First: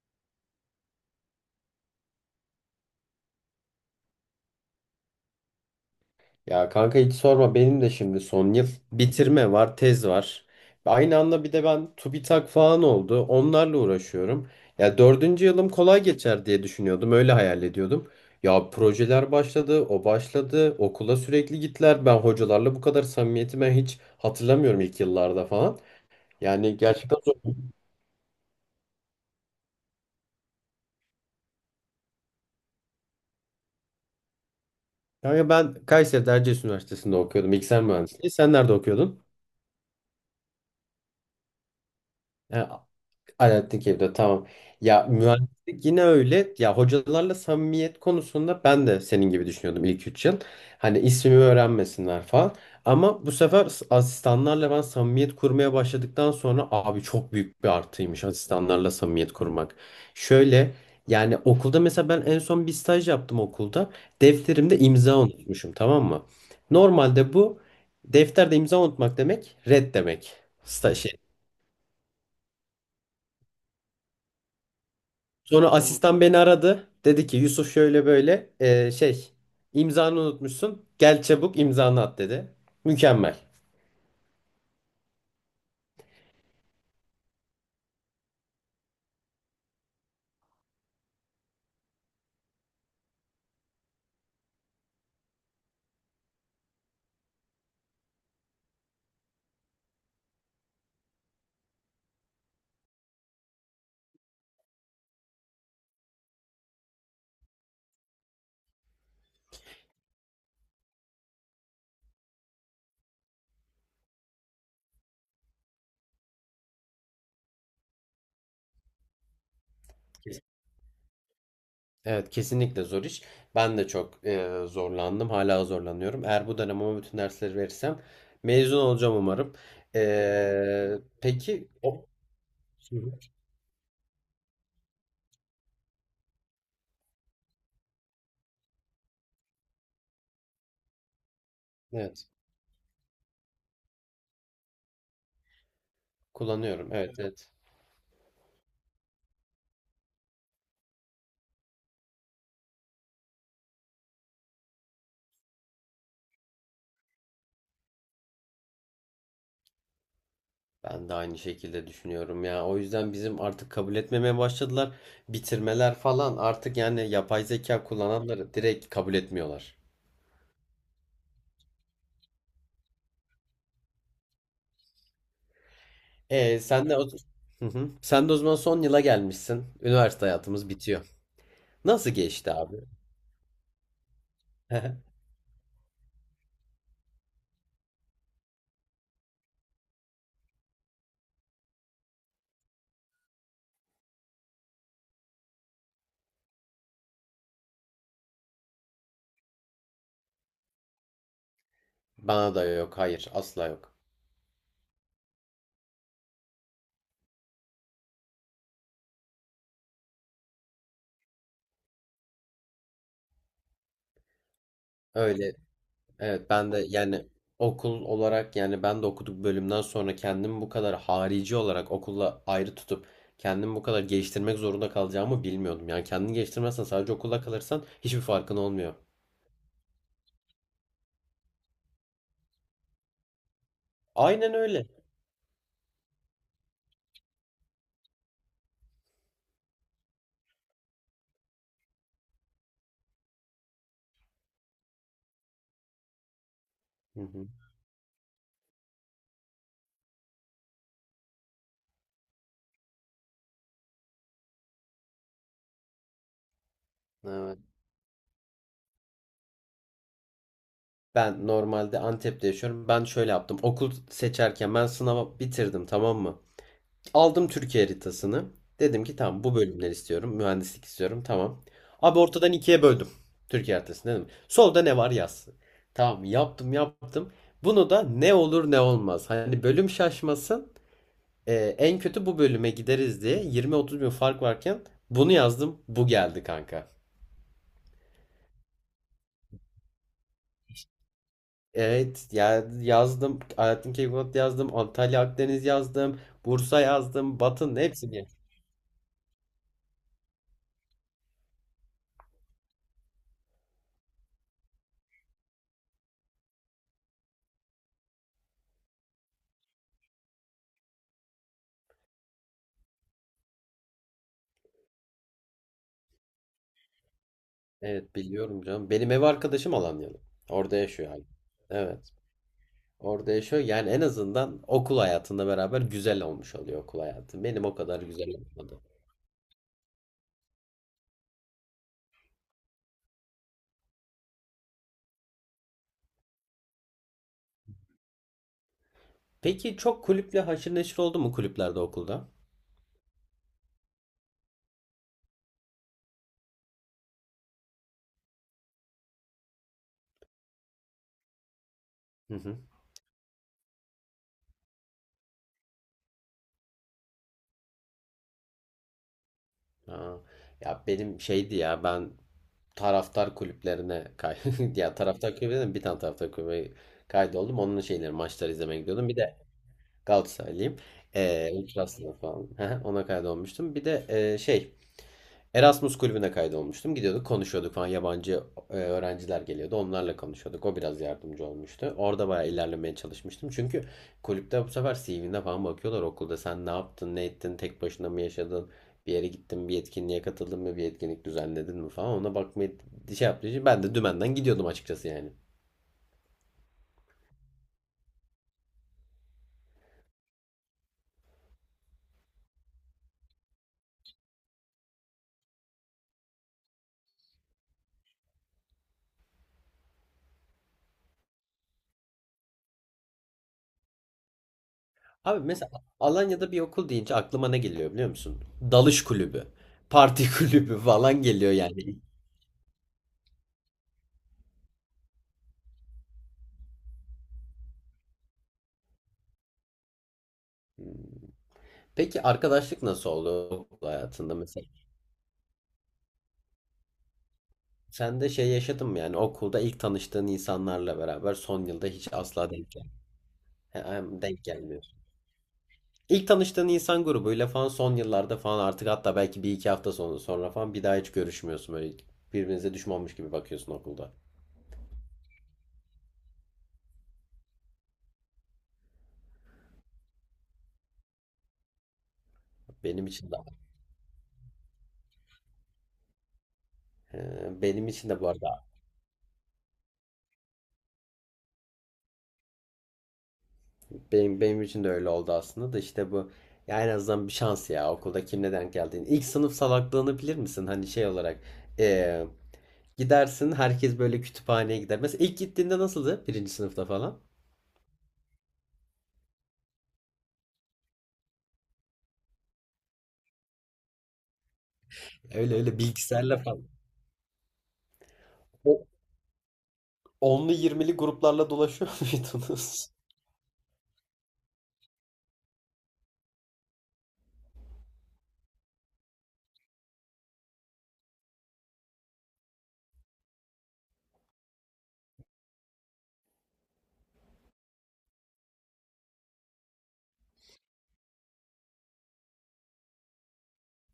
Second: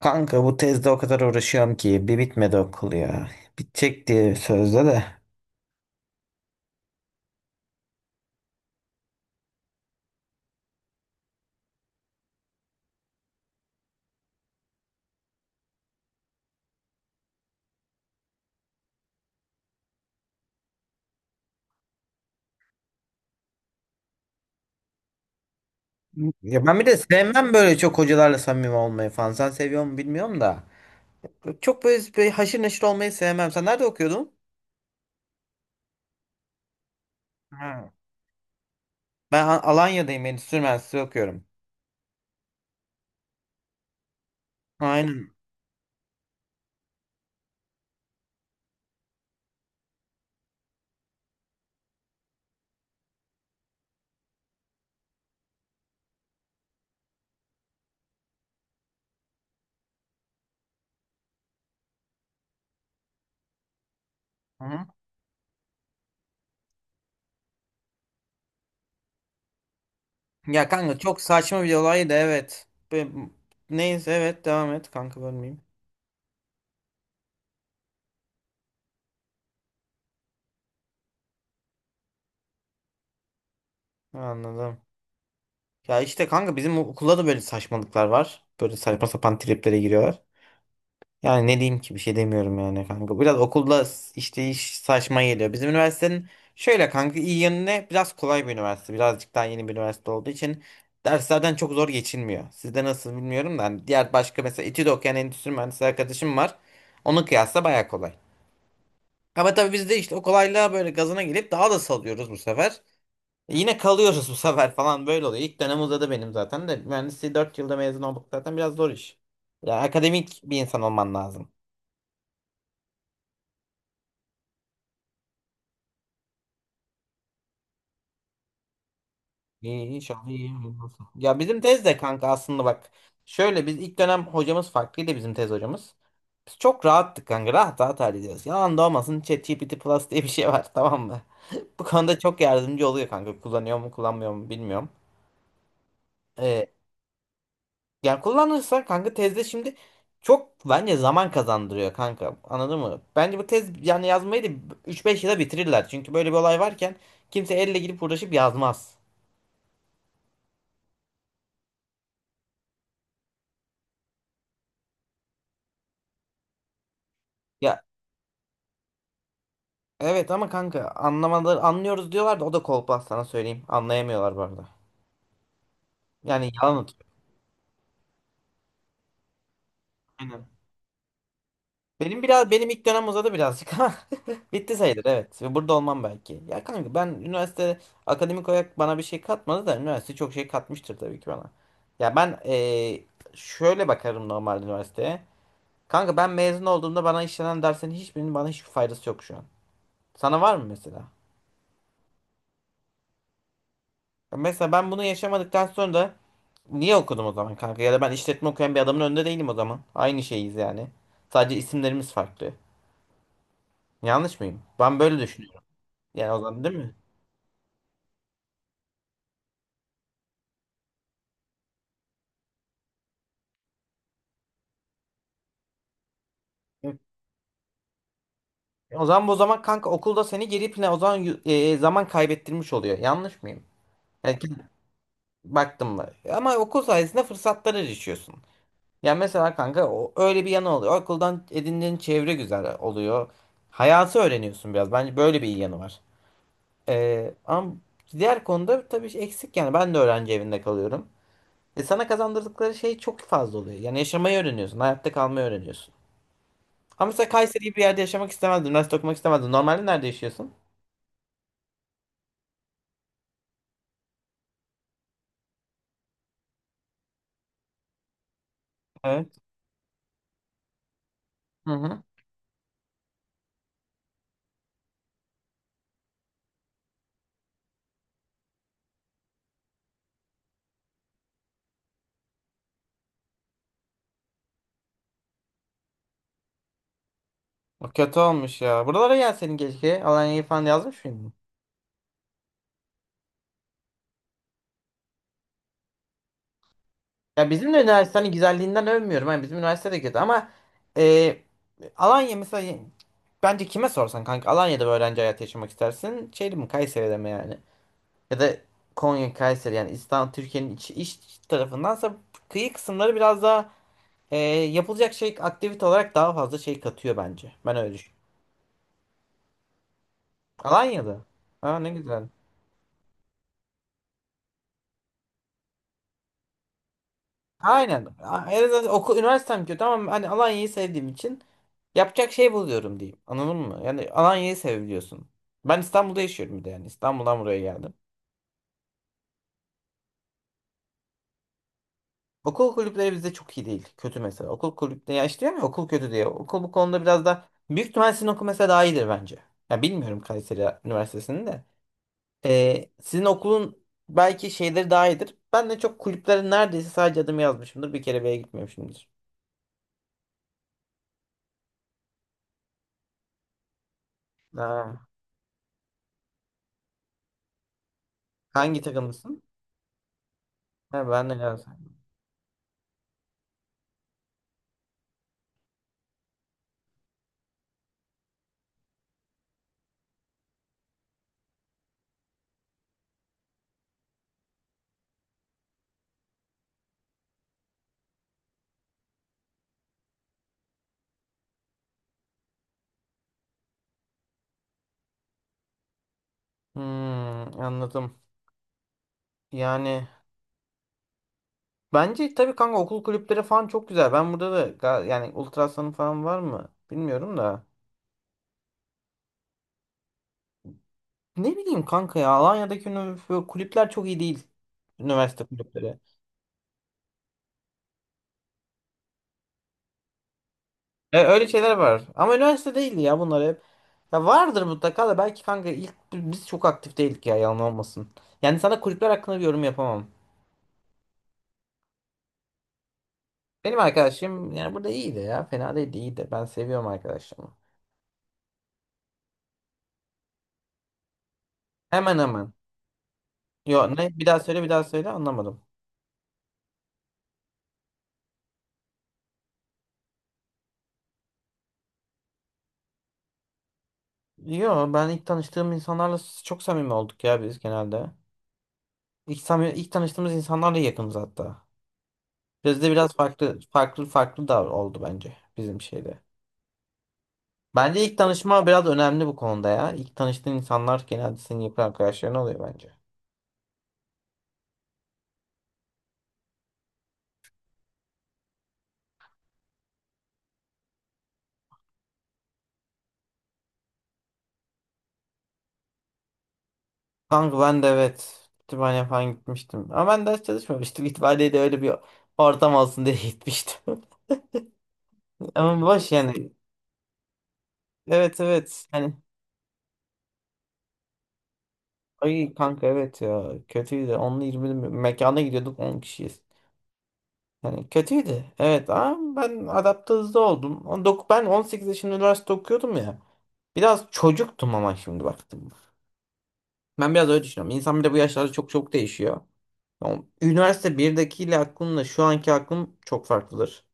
Kanka bu tezde o kadar uğraşıyorum ki bir bitmedi okul ya. Bitecek diye sözde de. Ya kanka hiç sorma, benim de şimdi son yıl bitirme var, tez var. Aynı anda bir de ben TÜBİTAK falan oldu. Onlarla uğraşıyorum. Ya dördüncü yılım kolay geçer diye düşünüyordum. Öyle hayal ediyordum. Ya projeler başladı, o başladı. Okula sürekli gittiler. Ben hocalarla bu kadar samimiyeti hiç hatırlamıyorum ilk yıllarda falan. Ya Yani ben bir de gerçekten zor. sevmem böyle çok hocalarla samimi olmayı falan. Sen seviyor mu bilmiyorum da. Çok böyle, böyle haşır neşir olmayı sevmem. Sen nerede okuyordun? Kanka ben Kayseri'de Erciyes Üniversitesi'nde okuyordum. Bilgisayar Ha, mühendisliği. Sen nerede okuyordun? ben Alanya'dayım. Endüstri Mühendisliği okuyorum. Alaaddin evde tamam. Ya Aynen. mühendislik yine öyle. Ya hocalarla samimiyet konusunda ben de senin gibi düşünüyordum ilk 3 yıl. Hani ismimi öğrenmesinler falan. Ama bu sefer asistanlarla ben samimiyet kurmaya başladıktan sonra abi çok büyük bir artıymış asistanlarla samimiyet kurmak. Şöyle, yani okulda mesela ben en son bir staj yaptım okulda. Defterimde Aha. imza unutmuşum, tamam mı? Normalde bu defterde imza unutmak demek red demek. Ya kanka Staj çok saçma bir olaydı, evet. Neyse, evet, devam et kanka, bölmeyeyim. Sonra, tamam. Asistan beni aradı. Dedi ki Yusuf şöyle böyle, şey, imzanı unutmuşsun. Gel çabuk imzanı at, dedi. Mükemmel. Anladım. Ya işte kanka bizim okulda da böyle saçmalıklar var. Böyle saçma sapan triplere giriyorlar. Yani ne diyeyim ki, bir şey demiyorum yani kanka. Biraz okulda işte iş saçma geliyor. Bizim üniversitenin şöyle kanka iyi yanı ne? Biraz kolay bir üniversite. Birazcık daha yeni bir üniversite olduğu için derslerden çok zor geçilmiyor. Sizde nasıl bilmiyorum da hani diğer başka mesela İTÜ'de okuyan endüstri mühendisi arkadaşım var. Onun kıyasla baya kolay. Ama tabii biz de işte o kolaylığa böyle gazına gelip daha da salıyoruz bu sefer. E yine kalıyoruz bu sefer falan, böyle oluyor. İlk dönem uzadı benim zaten de, mühendisliği 4 yılda mezun olduk zaten, biraz zor iş. Yani akademik Kes- bir insan olman lazım. Evet, kesinlikle zor iş. Ben de çok zorlandım. Hala zorlanıyorum. Eğer bu dönem ama bütün dersleri verirsem mezun olacağım umarım. İyi, inşallah iyi olursun. Ya bizim Peki, tez de kanka aslında bak. Şöyle, biz ilk dönem hocamız farklıydı, bizim tez hocamız. Biz çok rahattık kanka. Rahat rahat hallediyoruz. Yalan da olmasın, ChatGPT Plus diye bir şey var tamam mı? Bu konuda evet, çok yardımcı oluyor kanka. Kullanıyor mu kullanmıyor mu bilmiyorum. Ee, kullanıyorum. Evet, evet. yani kullanırsa kanka tezde şimdi çok bence zaman kazandırıyor kanka. Anladın mı? Bence bu tez yani yazmayı da 3-5 yıla bitirirler. Çünkü böyle bir olay varken kimse elle gidip uğraşıp yazmaz. Ben de aynı şekilde düşünüyorum ya. O yüzden bizim artık kabul etmemeye başladılar. Bitirmeler falan artık yani yapay Ya zeka kullananları direkt kabul etmiyorlar. evet, ama kanka anlamaları, anlıyoruz diyorlar da o da kolpa, sana söyleyeyim. Anlayamıyorlar bu arada. Yani E yalan sen de o... atıyor. Hı hı. Sen de o zaman son yıla gelmişsin. Üniversite Aynen. hayatımız bitiyor. Nasıl Benim biraz geçti benim abi? ilk dönem uzadı birazcık ama bitti sayılır, evet. Burada olmam belki. Ya kanka ben üniversite akademik olarak bana bir şey katmadı da, üniversite çok şey katmıştır tabii ki bana. Ya ben şöyle bakarım normal üniversiteye. Kanka ben mezun olduğumda bana işlenen derslerin hiçbirinin bana hiçbir faydası yok şu an. Sana var mı mesela? Bana da yok, hayır, asla yok. Ya mesela ben bunu yaşamadıktan sonra niye okudum o zaman kanka? Ya da ben işletme okuyan bir adamın önünde değilim o zaman. Aynı şeyiz yani. Sadece isimlerimiz farklı. Yanlış mıyım? Ben böyle Öyle. düşünüyorum. Yani o Evet, zaman ben değil de mi? yani okul olarak, yani ben de okuduk bölümden sonra kendimi bu kadar harici olarak okulla ayrı tutup kendimi bu kadar geliştirmek zorunda kalacağımı bilmiyordum. Yani kendini geliştirmezsen Yok. sadece okulla kalırsan hiçbir farkın olmuyor. O zaman bu zaman kanka okulda seni geri plan o zaman zaman kaybettirmiş oluyor. Yanlış mıyım? Yani Aynen öyle. baktım mı? Ama okul sayesinde fırsatlara erişiyorsun. Yani mesela kanka o, öyle bir yanı oluyor. Okuldan edindiğin çevre güzel oluyor. Hayatı öğreniyorsun biraz. Bence böyle bir iyi yanı var. Hı hı. Ama diğer konuda tabii şey eksik yani. Ben de öğrenci evinde kalıyorum. E sana kazandırdıkları şey çok fazla oluyor. Yani yaşamayı öğreniyorsun. Hayatta kalmayı öğreniyorsun. Ama mesela Evet. Kayseri gibi bir yerde yaşamak istemezdin. Üniversite okumak istemezdin. Normalde nerede yaşıyorsun? Ben normalde Antep'te yaşıyorum. Ben şöyle yaptım. Okul seçerken ben sınava bitirdim, tamam mı? Aldım Türkiye haritasını. Dedim ki Evet. tamam, bu bölümleri istiyorum. Mühendislik istiyorum. Tamam. Hı hı. Abi ortadan ikiye böldüm. Türkiye haritasını, dedim, solda ne var yaz. Tamam, yaptım yaptım. Bunu da ne olur ne olmaz. Hani bölüm şaşmasın. En kötü bu bölüme gideriz diye 20-30 bin fark varken bunu yazdım. Bu geldi kanka. O kötü olmuş ya. Buralara gel senin keşke. Alanya'yı falan yazmış mıydın? Evet ya, yazdım. Alaaddin Keykubat yazdım. Antalya Akdeniz yazdım. Bursa yazdım. Ya bizim Batın de hepsini. üniversitenin güzelliğinden övmüyorum. Yani bizim üniversite de kötü ama e, Alanya mesela bence kime sorsan kanka Alanya'da bir öğrenci hayatı yaşamak istersin. Şeyde mi Kayseri'de mi yani? Ya da Konya Kayseri yani, İstanbul Türkiye'nin iç tarafındansa kıyı kısımları biraz daha Ee, yapılacak şey aktivite olarak daha fazla şey katıyor bence. Ben öyle düşünüyorum. Evet, biliyorum canım. Benim ev arkadaşım Alanyalı. Orada yaşıyor abi. Alanya'da. Ha, ne Evet. güzel. Orada yaşıyor. Yani en azından okul hayatında beraber güzel olmuş oluyor okul hayatı. Benim o kadar Aynen. güzel En olmadı. azından okul, üniversitem kötü ama hani Alanya'yı sevdiğim için yapacak şey buluyorum diyeyim. Anladın mı? Yani Alanya'yı seviyorsun. Ben İstanbul'da yaşıyorum bir de yani. İstanbul'dan buraya geldim. Peki, çok kulüple haşır neşir oldu mu kulüplerde, okulda? Okul kulüpleri bizde çok iyi değil. Kötü mesela. Okul kulüpleri ya işte, diyorum ya okul kötü diye. Okul bu konuda biraz da, büyük ihtimal sizin okul mesela daha iyidir bence. Ya bilmiyorum Kayseri Üniversitesi'nin de. Hı hı. Sizin okulun belki şeyleri daha iyidir. Ben de çok kulüplerin neredeyse sadece adımı yazmışımdır. Bir kere bile gitmemişimdir. Aa, ya benim şeydi ya ben taraftar kulüplerine ya Ha, taraftar kulübüne bir tane taraftar kulübüne kaydoldum. Onun şeyleri, maçları hangi izlemeye gidiyordum. Bir de takımlısın? Galatasaraylıyım. Ha, ben de Galatasaray'ım. Ultras'la falan. Ona kaydolmuştum. Bir de şey, Erasmus kulübüne kaydolmuştum. Gidiyorduk, konuşuyorduk falan. Yabancı öğrenciler geliyordu. Onlarla konuşuyorduk. O biraz yardımcı olmuştu. Orada bayağı ilerlemeye çalışmıştım. Çünkü kulüpte bu sefer CV'ne falan bakıyorlar okulda. Sen ne yaptın, ne ettin, tek başına mı yaşadın, bir yere gittin, bir etkinliğe katıldın mı, bir etkinlik düzenledin mi falan. Ona bakmayı şey yaptığı ben de dümenden gidiyordum açıkçası yani. Hmm, anladım. Yani bence tabii kanka okul kulüpleri falan çok güzel. Ben burada da yani Ultrasan'ın falan var mı? Bilmiyorum da. Ne bileyim kanka, ya Alanya'daki kulüpler çok iyi değil. Abi Üniversite mesela kulüpleri. Alanya'da bir okul deyince aklıma ne geliyor biliyor musun? Dalış kulübü, parti kulübü falan Öyle geliyor şeyler yani. var. Ama üniversite değildi ya bunlar hep. Ya vardır mutlaka da, belki kanka ilk biz çok aktif değildik ya, yalan olmasın. Yani sana kulüpler hakkında bir yorum yapamam. Peki, arkadaşlık nasıl oldu Benim okul hayatında arkadaşım mesela? yani burada iyiydi ya. Fena değildi, iyiydi. Ben seviyorum arkadaşımı. Sen de şey yaşadın mı yani okulda ilk tanıştığın insanlarla beraber son yılda hiç Hemen asla hemen. denk gel He, Yo, ne, hem bir daha denk söyle bir gelmiyor. daha söyle, anlamadım. İlk tanıştığın insan grubuyla falan son yıllarda falan artık, hatta belki bir iki hafta sonra falan bir daha hiç görüşmüyorsun, böyle birbirinize düşmanmış gibi bakıyorsun okulda. Yo, ben ilk tanıştığım insanlarla çok samimi olduk ya biz genelde. İlk, samimi, ilk tanıştığımız insanlarla yakınız hatta. Bizde Benim biraz için de farklı farklı farklı da oldu bence bizim şeyde. he, benim Bence için ilk de bu arada, tanışma biraz önemli bu konuda ya. İlk tanıştığın insanlar genelde senin yakın arkadaşların oluyor bence. Benim için de öyle oldu aslında, da işte bu, ya en azından bir şans ya okulda kimle denk geldiğin. İlk sınıf salaklığını bilir misin? Hani şey olarak, e, gidersin, herkes böyle kütüphaneye gider. Mesela ilk gittiğinde nasıldı? Birinci sınıfta falan. Kanka ben de evet kütüphane falan gitmiştim. Ama ben ders çalışmamıştım. Kütüphaneye de öyle bir ortam olsun diye gitmiştim. Öyle öyle, Ama boş bilgisayarla yani. falan. Evet, evet. O Yani onlu yirmili gruplarla dolaşıyor ay kanka muydunuz? evet ya. Kötüydü. 10'lu 20'li mekana gidiyorduk 10 kişiyiz. Yani kötüydü. Evet ama ben adapte hızlı oldum. Ben 18 yaşında üniversite okuyordum ya. Biraz çocuktum ama şimdi baktım. Ben biraz öyle düşünüyorum. İnsan bir de bu yaşlarda çok çok değişiyor. Yani üniversite birdekiyle aklımla şu anki aklım çok farklıdır.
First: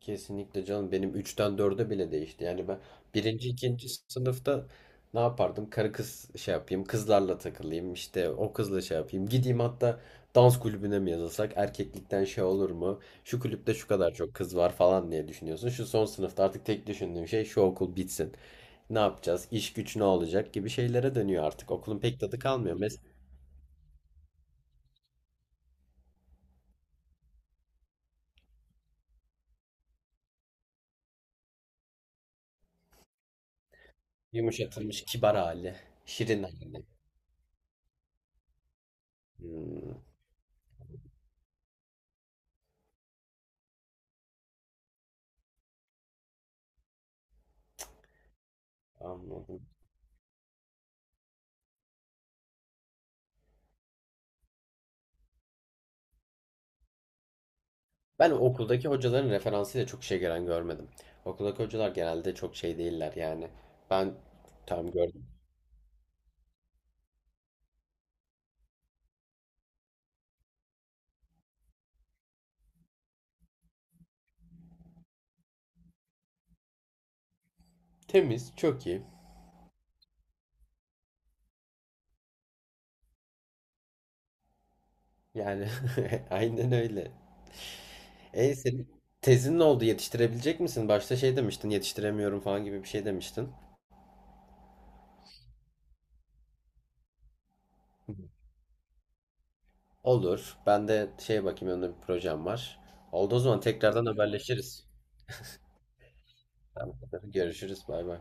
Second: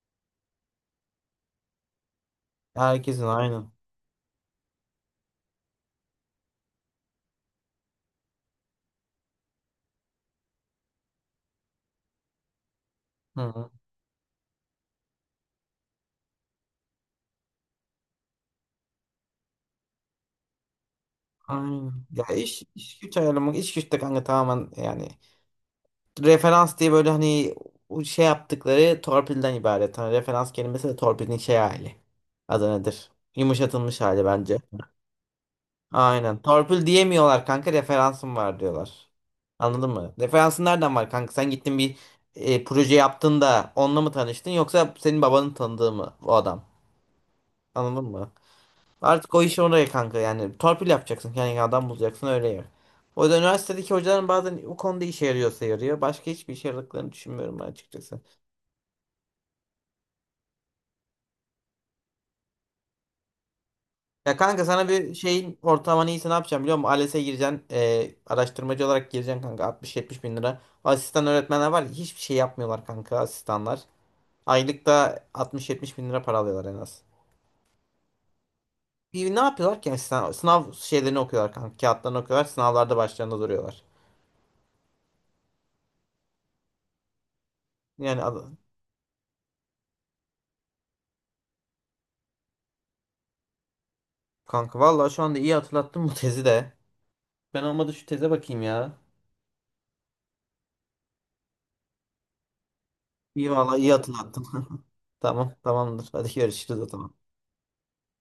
Kesinlikle canım, benim üçten 4'e bile değişti. Yani ben Herkesin birinci aynı. ikinci sınıfta ne yapardım? Karı kız şey yapayım, kızlarla takılayım, işte o kızla şey yapayım. Gideyim hatta, dans kulübüne mi yazılsak? Erkeklikten şey olur mu? Hı Şu hı. kulüpte şu kadar çok kız var falan diye düşünüyorsun. Şu son sınıfta artık tek düşündüğüm şey şu okul bitsin. Ne yapacağız? İş güç ne olacak gibi şeylere dönüyor artık. Aynen. Okulun pek Ya tadı iş, kalmıyor. Mes iş güç ayarlamak, iş güç de kanka tamamen yani referans diye, böyle hani o şey yaptıkları torpilden ibaret. Hani referans kelimesi de torpilin şey hali. Adı nedir? Yumuşatılmış hali bence. yumuşatılmış kibar hali, Aynen. şirin hali. Torpil diyemiyorlar kanka, referansım var diyorlar. Anladın Hmm, mı? Referansın nereden var kanka? Sen gittin bir proje yaptın da onunla mı tanıştın, yoksa senin babanın tanıdığı mı o adam? Anladın mı? Artık o iş anladım. oraya kanka, yani torpil yapacaksın, kendine adam bulacaksın, öyle yer. O yüzden üniversitedeki hocaların bazen o konuda işe yarıyorsa yarıyor. Başka hiçbir işe yaradıklarını düşünmüyorum ben açıkçası. Ben okuldaki hocaların referansıyla çok şey gelen görmedim. Okuldaki hocalar genelde çok şey değiller yani. Ben Ya kanka sana tam bir gördüm. şeyin ortalamanı iyisi ne yapacağım biliyor musun? ALES'e gireceksin. Araştırmacı olarak gireceksin kanka 60-70 bin lira. Asistan öğretmenler var ya hiçbir şey yapmıyorlar kanka asistanlar. Aylıkta 60-70 bin lira para alıyorlar en az. Temiz, çok iyi. Bir ne yapıyorlar ki asistan? Sınav şeylerini okuyorlar kanka. Kağıtlarını okuyorlar. Sınavlarda başlarında duruyorlar. Yani aynen öyle. Yani E senin tezin ne oldu? Yetiştirebilecek misin? Başta şey demiştin, yetiştiremiyorum falan gibi bir şey demiştin. kanka vallahi şu anda iyi hatırlattın bu tezi de. Ben olmadı şu teze bakayım ya. Olur. Ben de şey bakayım, önümde bir projem var. Oldu o İyi zaman, vallahi iyi tekrardan hatırlattın. haberleşiriz. Tamam, tamamdır. Hadi görüşürüz o Tamam. zaman. Görüşürüz. Bay bay.